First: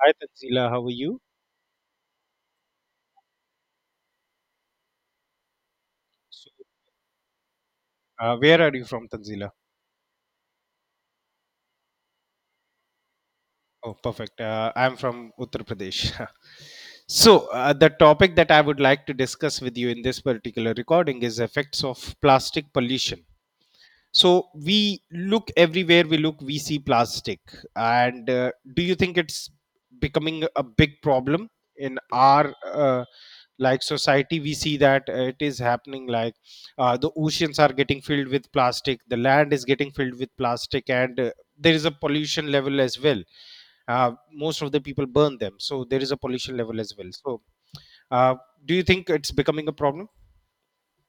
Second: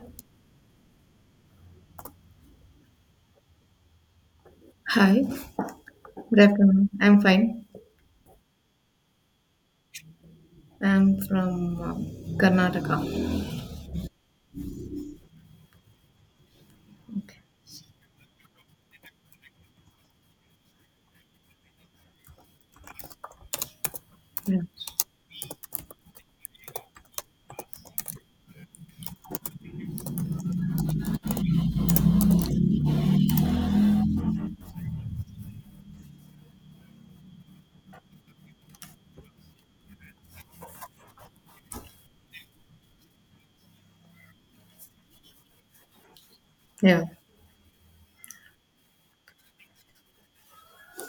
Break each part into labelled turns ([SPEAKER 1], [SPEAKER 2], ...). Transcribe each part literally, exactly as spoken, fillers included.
[SPEAKER 1] Hi, Tanzila. How are you?
[SPEAKER 2] Hi, good
[SPEAKER 1] So,
[SPEAKER 2] afternoon. I'm fine.
[SPEAKER 1] uh, where are you from, Tanzila?
[SPEAKER 2] I'm from um, Karnataka.
[SPEAKER 1] Oh, perfect. Uh, I'm from Uttar Pradesh.
[SPEAKER 2] Okay.
[SPEAKER 1] so, uh, the topic that I would like to discuss with you in this particular recording is effects of plastic pollution. So
[SPEAKER 2] Yeah.
[SPEAKER 1] we look, everywhere we look, we see plastic, and uh, do you think it's becoming a big problem in our uh, like society? We see that uh, it is happening, like uh, the oceans are getting filled with plastic, the land is getting filled with plastic, and uh, there is a pollution level as well. Uh, most of the people burn them, so there is a pollution level as
[SPEAKER 2] Yeah.
[SPEAKER 1] well. So uh, do you think it's becoming a problem?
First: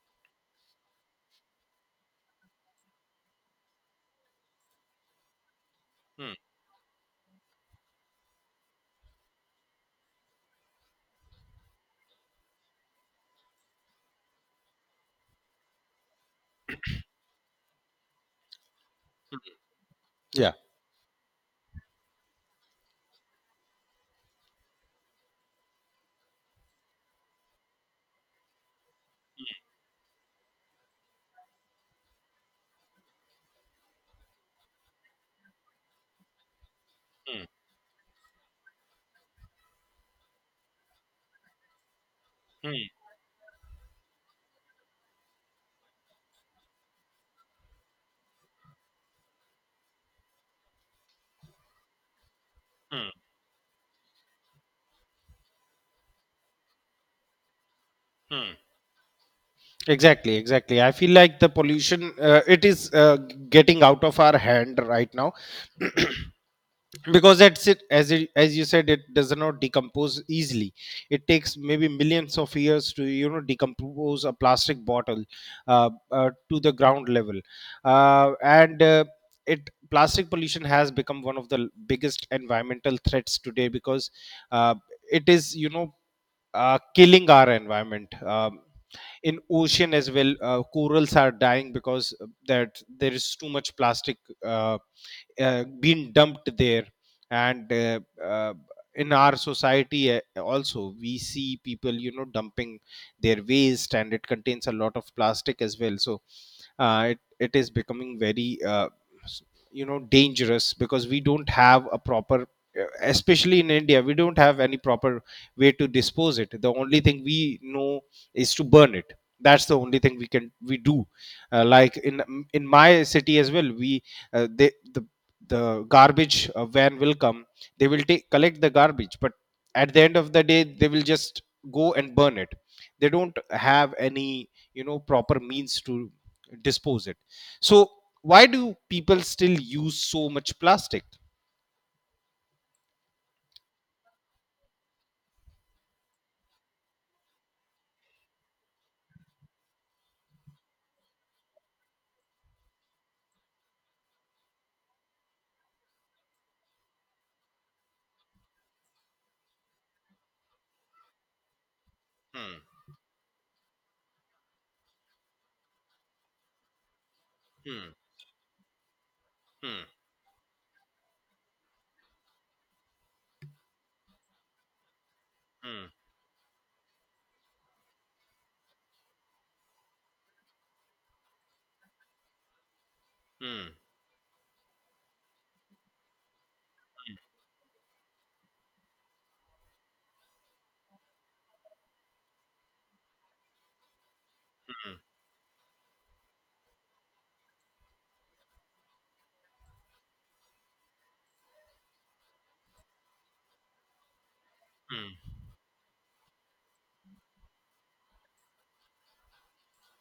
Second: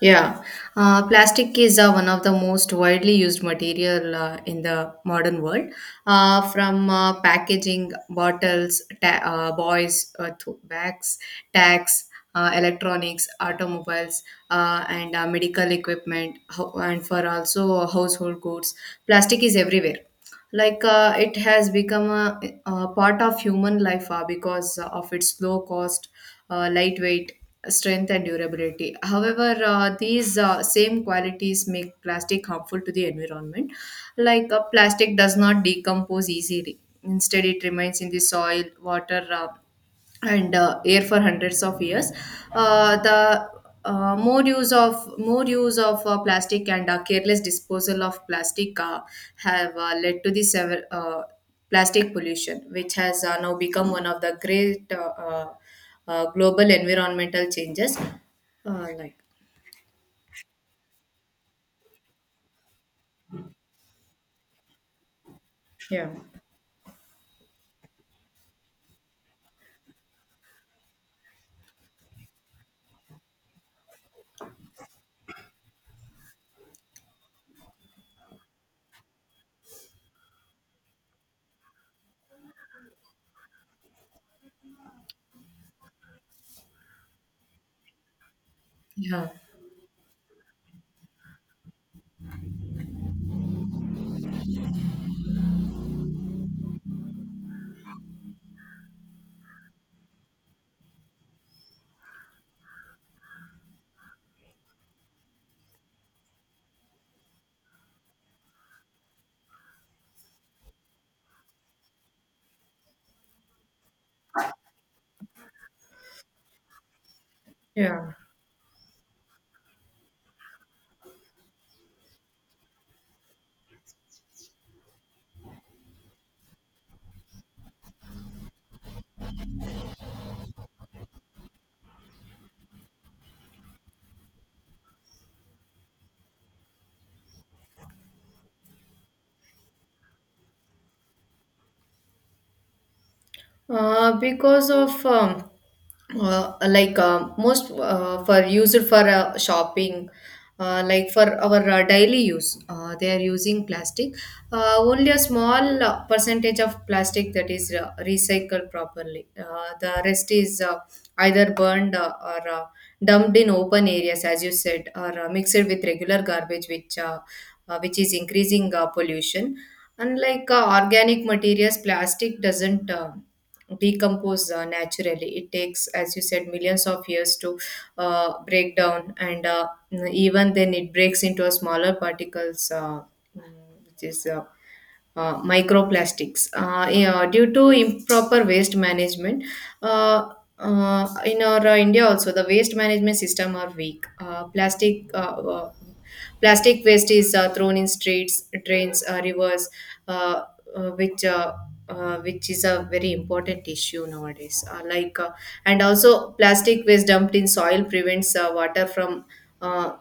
[SPEAKER 2] Yeah. Uh, plastic is uh, one of the most widely used material uh, in the modern world.
[SPEAKER 1] Hmm.
[SPEAKER 2] Uh, from uh, packaging, bottles, ta- uh, boys, uh, to- bags, tags, uh, electronics, automobiles, uh, and uh, medical equipment, ho- and for also household goods. Plastic is everywhere,
[SPEAKER 1] Yeah.
[SPEAKER 2] like uh, it has become a, a part of human life uh, because of its low cost, uh, lightweight, strength and durability. However, uh, these uh, same qualities make plastic harmful to the environment. Like uh, plastic does not decompose easily, instead it remains in the soil, water, uh, and uh, air for hundreds of years. Uh, the uh, more use of more use of uh, plastic and uh, careless disposal of plastic uh, have uh, led to the sever, uh, plastic pollution, which
[SPEAKER 1] Hmm.
[SPEAKER 2] has uh, now become one of the great uh, uh, uh, global environmental changes. Uh, like
[SPEAKER 1] Exactly, exactly. I feel like the pollution, uh, it is uh, getting out of our hand right now,
[SPEAKER 2] Yeah.
[SPEAKER 1] because that's it. as it, as you said, it does not decompose easily. It takes maybe millions of years to, you know, decompose a plastic bottle uh, uh, to the ground level. Uh, and uh, it plastic pollution has become one of the l- biggest environmental threats today, because uh, it is, you know, uh, killing our environment. Um,
[SPEAKER 2] Yeah.
[SPEAKER 1] in ocean as well, uh, corals are dying because that there is too much plastic uh, uh, being dumped there, and uh, uh, in our society, uh, also we see people, you know, dumping their waste, and it contains a lot of plastic as well. So uh, it it is becoming very, uh, s- you know, dangerous, because we don't have a proper, uh, especially in India, we don't have any proper way to dispose it. The only thing we know
[SPEAKER 2] Yeah.
[SPEAKER 1] is to burn it. That's the only thing we can we do. Uh, like in in my city as well, we, uh, they, the the garbage uh, van will come, they will take collect the garbage, but at the end of the day they will just go and burn it. They don't have any, you know, proper means to dispose it. So why do people still use so much plastic?
[SPEAKER 2] Uh, because of um, uh, like uh, most uh, for used for uh, shopping, uh, like for our uh, daily use, uh, they are using plastic. Uh, only a small uh, percentage of plastic that is uh, recycled properly, uh, the rest is uh, either burned, uh, or
[SPEAKER 1] Hmm,
[SPEAKER 2] uh, dumped in open areas, as you said, or uh, mixed with regular garbage, which uh, uh,
[SPEAKER 1] hmm,
[SPEAKER 2] which is increasing uh, pollution,
[SPEAKER 1] hmm,
[SPEAKER 2] unlike uh, organic materials. Plastic doesn't uh, decompose uh, naturally. It takes,
[SPEAKER 1] hmm,
[SPEAKER 2] as you said, millions of years to uh, break down, and uh, even then it breaks into a smaller particles, uh, mm,
[SPEAKER 1] hmm,
[SPEAKER 2] which is uh, uh, microplastics. uh, yeah, Due to improper waste management, uh, uh, in our uh, india also, the waste management system are weak. Uh,
[SPEAKER 1] hmm,
[SPEAKER 2] plastic uh, uh, plastic waste is uh, thrown in streets, drains, uh, rivers, uh, uh, which uh, uh, which is a very important issue nowadays. Uh, like uh,
[SPEAKER 1] hmm,
[SPEAKER 2] and also plastic waste dumped in soil prevents uh, water from uh,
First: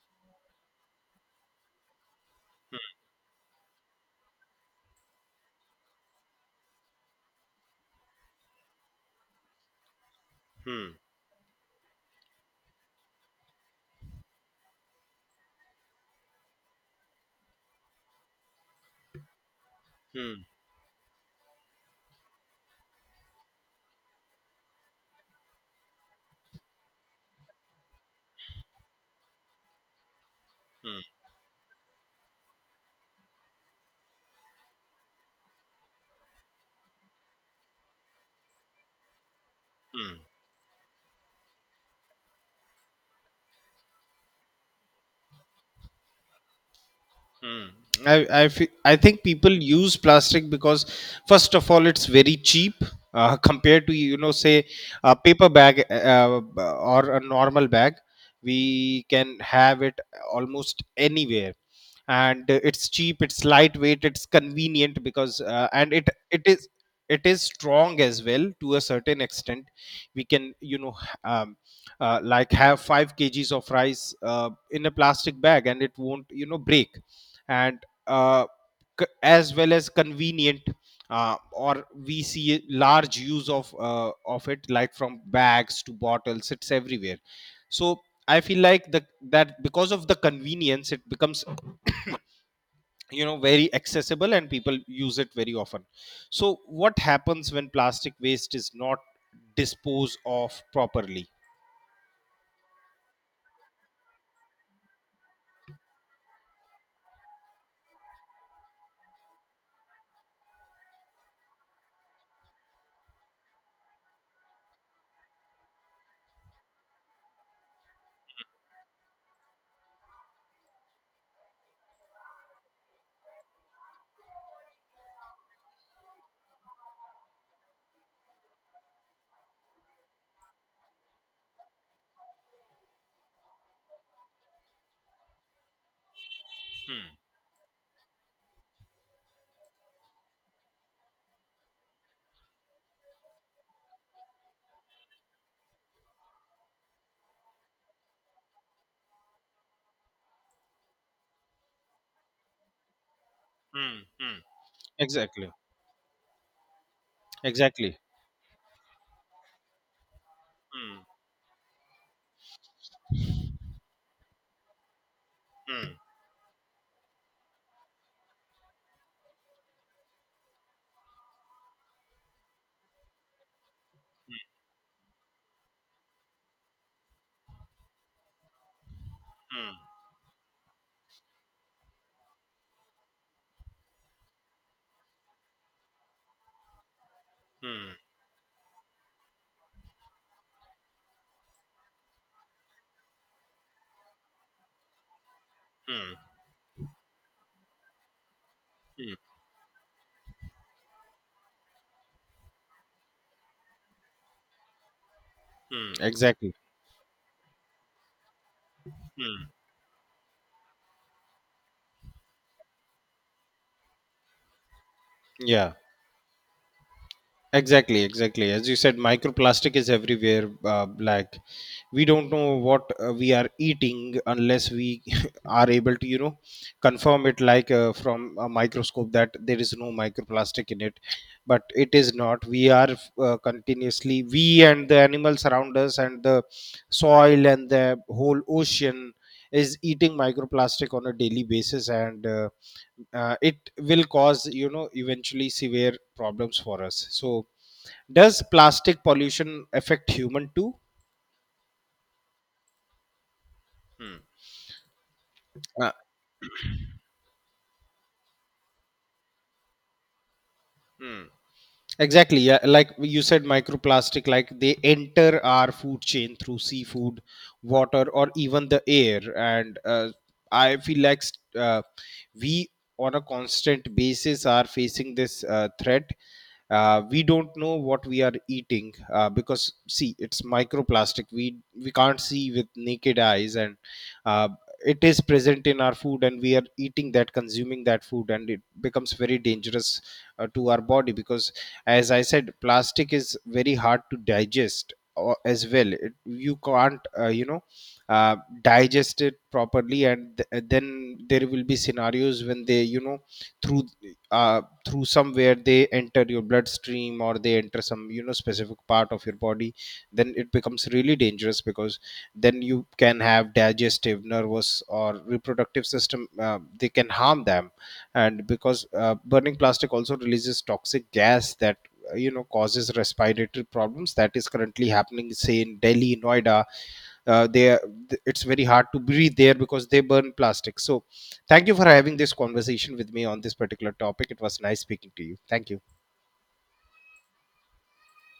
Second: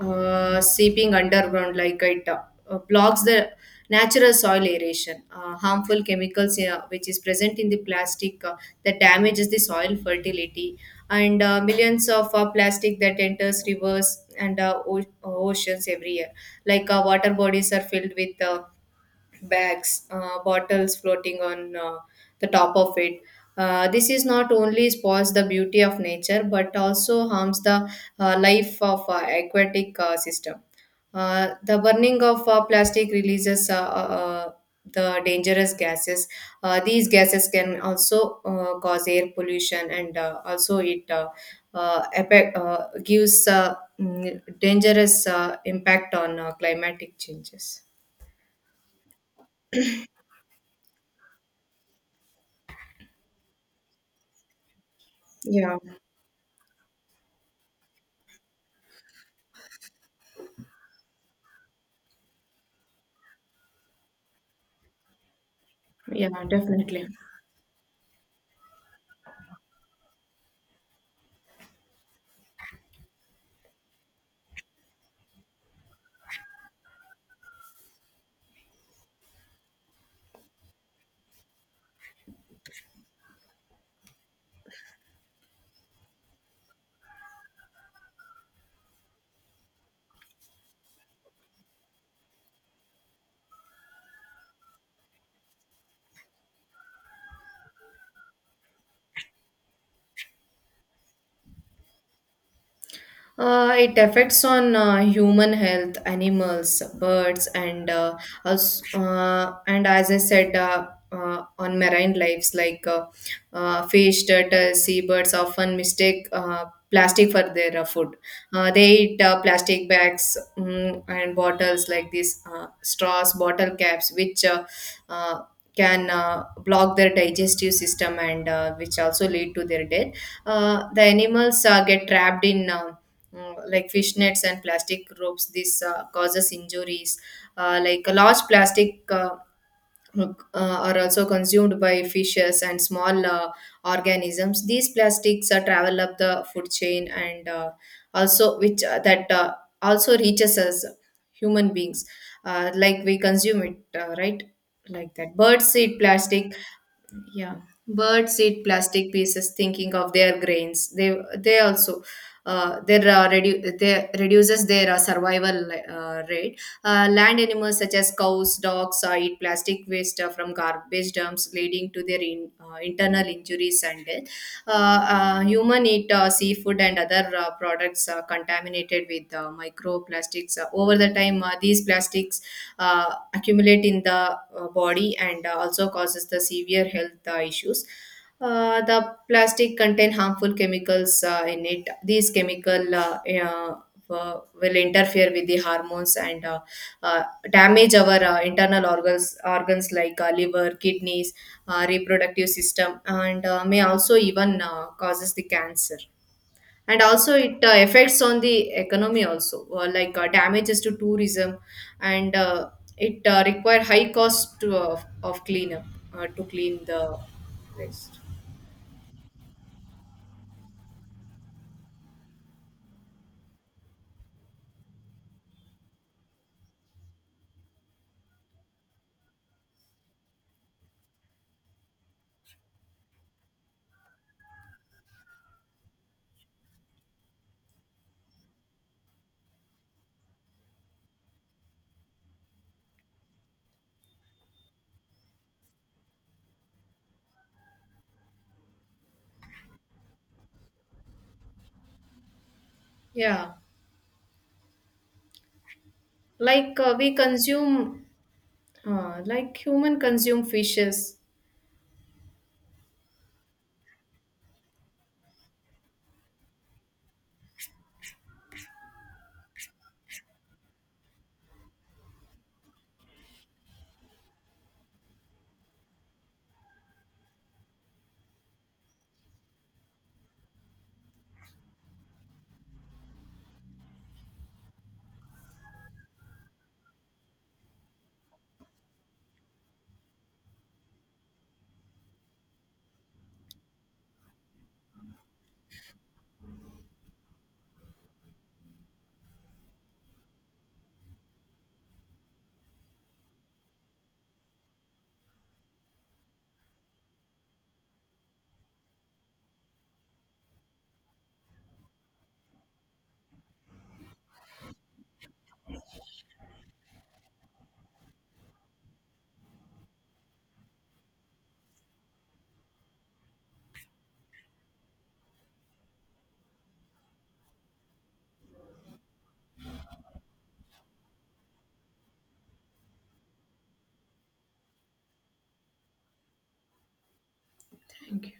[SPEAKER 2] uh, seeping underground, like it uh, blocks the natural soil aeration. Uh, harmful chemicals, uh, which is present in the plastic, uh, that damages the soil fertility,
[SPEAKER 1] hmm.
[SPEAKER 2] and uh, millions of uh, plastic that enters rivers and uh, o- oceans every year. Like uh, water bodies are filled with uh, bags, uh,
[SPEAKER 1] Hmm.
[SPEAKER 2] bottles floating on uh, the top of it. Uh, this is not only spoils the beauty of nature, but also harms the uh, life of uh, aquatic uh, system.
[SPEAKER 1] Hmm.
[SPEAKER 2] Uh, the burning of uh, plastic releases uh, uh, uh, the dangerous gases. Uh, these gases can also uh, cause air pollution, and
[SPEAKER 1] Hmm.
[SPEAKER 2] uh, also it uh, uh, effect, uh, gives uh, mm, dangerous uh, impact on uh, climatic
[SPEAKER 1] Hmm.
[SPEAKER 2] changes.
[SPEAKER 1] I, I, fe- I think people use plastic because first of all it's very cheap, uh, compared to, you know, say, a paper
[SPEAKER 2] Yeah.
[SPEAKER 1] bag, uh, uh, or a normal bag. We can have it almost anywhere, and uh, it's cheap, it's lightweight, it's convenient, because uh, and it
[SPEAKER 2] Yeah,
[SPEAKER 1] it is
[SPEAKER 2] definitely.
[SPEAKER 1] it is strong as well to a certain extent. We can, you know, h- um, uh, like have five kgs of rice uh, in a plastic bag, and it won't, you know, break. And uh, c- as well as convenient. Uh, or we see large use of uh, of it, like from bags to bottles, it's everywhere. So I feel like the that because of the convenience it becomes, you know, very accessible, and people use it very often. So what happens when plastic waste is not disposed of properly?
[SPEAKER 2] Uh, it affects on uh, human health, animals, birds, and uh, also, uh, and as I said, uh, uh, on marine lives, like uh, uh, fish, turtles, seabirds often mistake uh, plastic for their uh, food. Uh, they eat uh, plastic bags, mm, and bottles, like these uh, straws, bottle caps, which uh, uh, can uh, block their digestive system, and uh, which also lead to their death. Uh, the animals uh, get trapped in uh, uh, like fishnets and plastic ropes. This uh, causes injuries. Uh, like a large plastic uh, uh, are also consumed by fishes and small uh, organisms. These plastics uh, travel up the food chain, and uh, also which uh, that uh, also reaches us human beings. Uh, like we consume it,
[SPEAKER 1] Mm,
[SPEAKER 2] uh, right?
[SPEAKER 1] mm.
[SPEAKER 2] Like that
[SPEAKER 1] Exactly,
[SPEAKER 2] birds eat plastic. Yeah,
[SPEAKER 1] exactly.
[SPEAKER 2] birds eat plastic pieces, thinking of their grains.
[SPEAKER 1] Mm,
[SPEAKER 2] They they also uh, their uh, redu- they reduces their uh, survival
[SPEAKER 1] mm,
[SPEAKER 2] uh, rate. Uh, land animals such as cows, dogs uh, eat plastic waste uh, from garbage dumps, leading to their in, uh, internal injuries and death. Uh, uh, Human eat uh, seafood and other uh, products uh, contaminated with uh,
[SPEAKER 1] mm,
[SPEAKER 2] microplastics. Uh, over the time, uh, these plastics uh, accumulate in the uh, body, and uh, also causes the severe health uh, issues.
[SPEAKER 1] mm,
[SPEAKER 2] Uh, the plastic contain harmful chemicals uh, in it. These chemical uh, uh, uh, will interfere with the hormones,
[SPEAKER 1] mm,
[SPEAKER 2] and uh, uh, damage our uh, internal organs, organs like uh, liver, kidneys, uh, reproductive system, and uh, may also even uh, causes the
[SPEAKER 1] mm.
[SPEAKER 2] cancer.
[SPEAKER 1] Exactly.
[SPEAKER 2] And also it uh, affects on the economy also, uh, like uh, damages to tourism, and uh, it uh, require high cost to, of of
[SPEAKER 1] Yeah,
[SPEAKER 2] cleanup uh, to clean the
[SPEAKER 1] exactly,
[SPEAKER 2] waste.
[SPEAKER 1] exactly. As you said, microplastic is everywhere. Uh, like, we don't know what uh, we are eating, unless we are able to, you know, confirm it, like uh, from a microscope, that there is no microplastic in it. But it is not. We are uh, continuously, we and the animals around us and the soil and the whole ocean is eating microplastic on a daily basis, and. Uh, uh, it will cause, you know, eventually, severe problems for us. So does plastic pollution affect human too?
[SPEAKER 2] Yeah,
[SPEAKER 1] Hmm. Uh,
[SPEAKER 2] like uh, we consume uh, like human consume fishes.
[SPEAKER 1] Hmm. Exactly. Yeah. Like you said, microplastic, like, they enter our food chain through seafood, water, or even the air. And uh, I feel like s- uh, we, on a constant basis, are facing this uh, threat. Uh, we don't know what we are eating, uh, because, see, it's microplastic. We we can't see with naked eyes, and uh, it is present in our food, and we are eating that, consuming that food, and it becomes very dangerous uh, to our body. Because, as I said, plastic is very hard to digest, or- as well. It, you can't, uh, you know, uh, digest it properly, and th- uh, then there will be scenarios when they, you know, through uh, through somewhere they enter your bloodstream, or they enter some, you know, specific part of your body. Then it becomes really dangerous, because then you can have digestive, nervous, or reproductive system, uh, they can harm them. And because uh, burning plastic also releases toxic gas that, uh, you know, causes respiratory problems, that is currently happening, say, in Delhi, Noida. Uh, they It's very hard to breathe there because they burn plastic. So thank you for having this conversation with me on this particular topic. It was nice speaking to you. Thank you.
[SPEAKER 2] Thank you.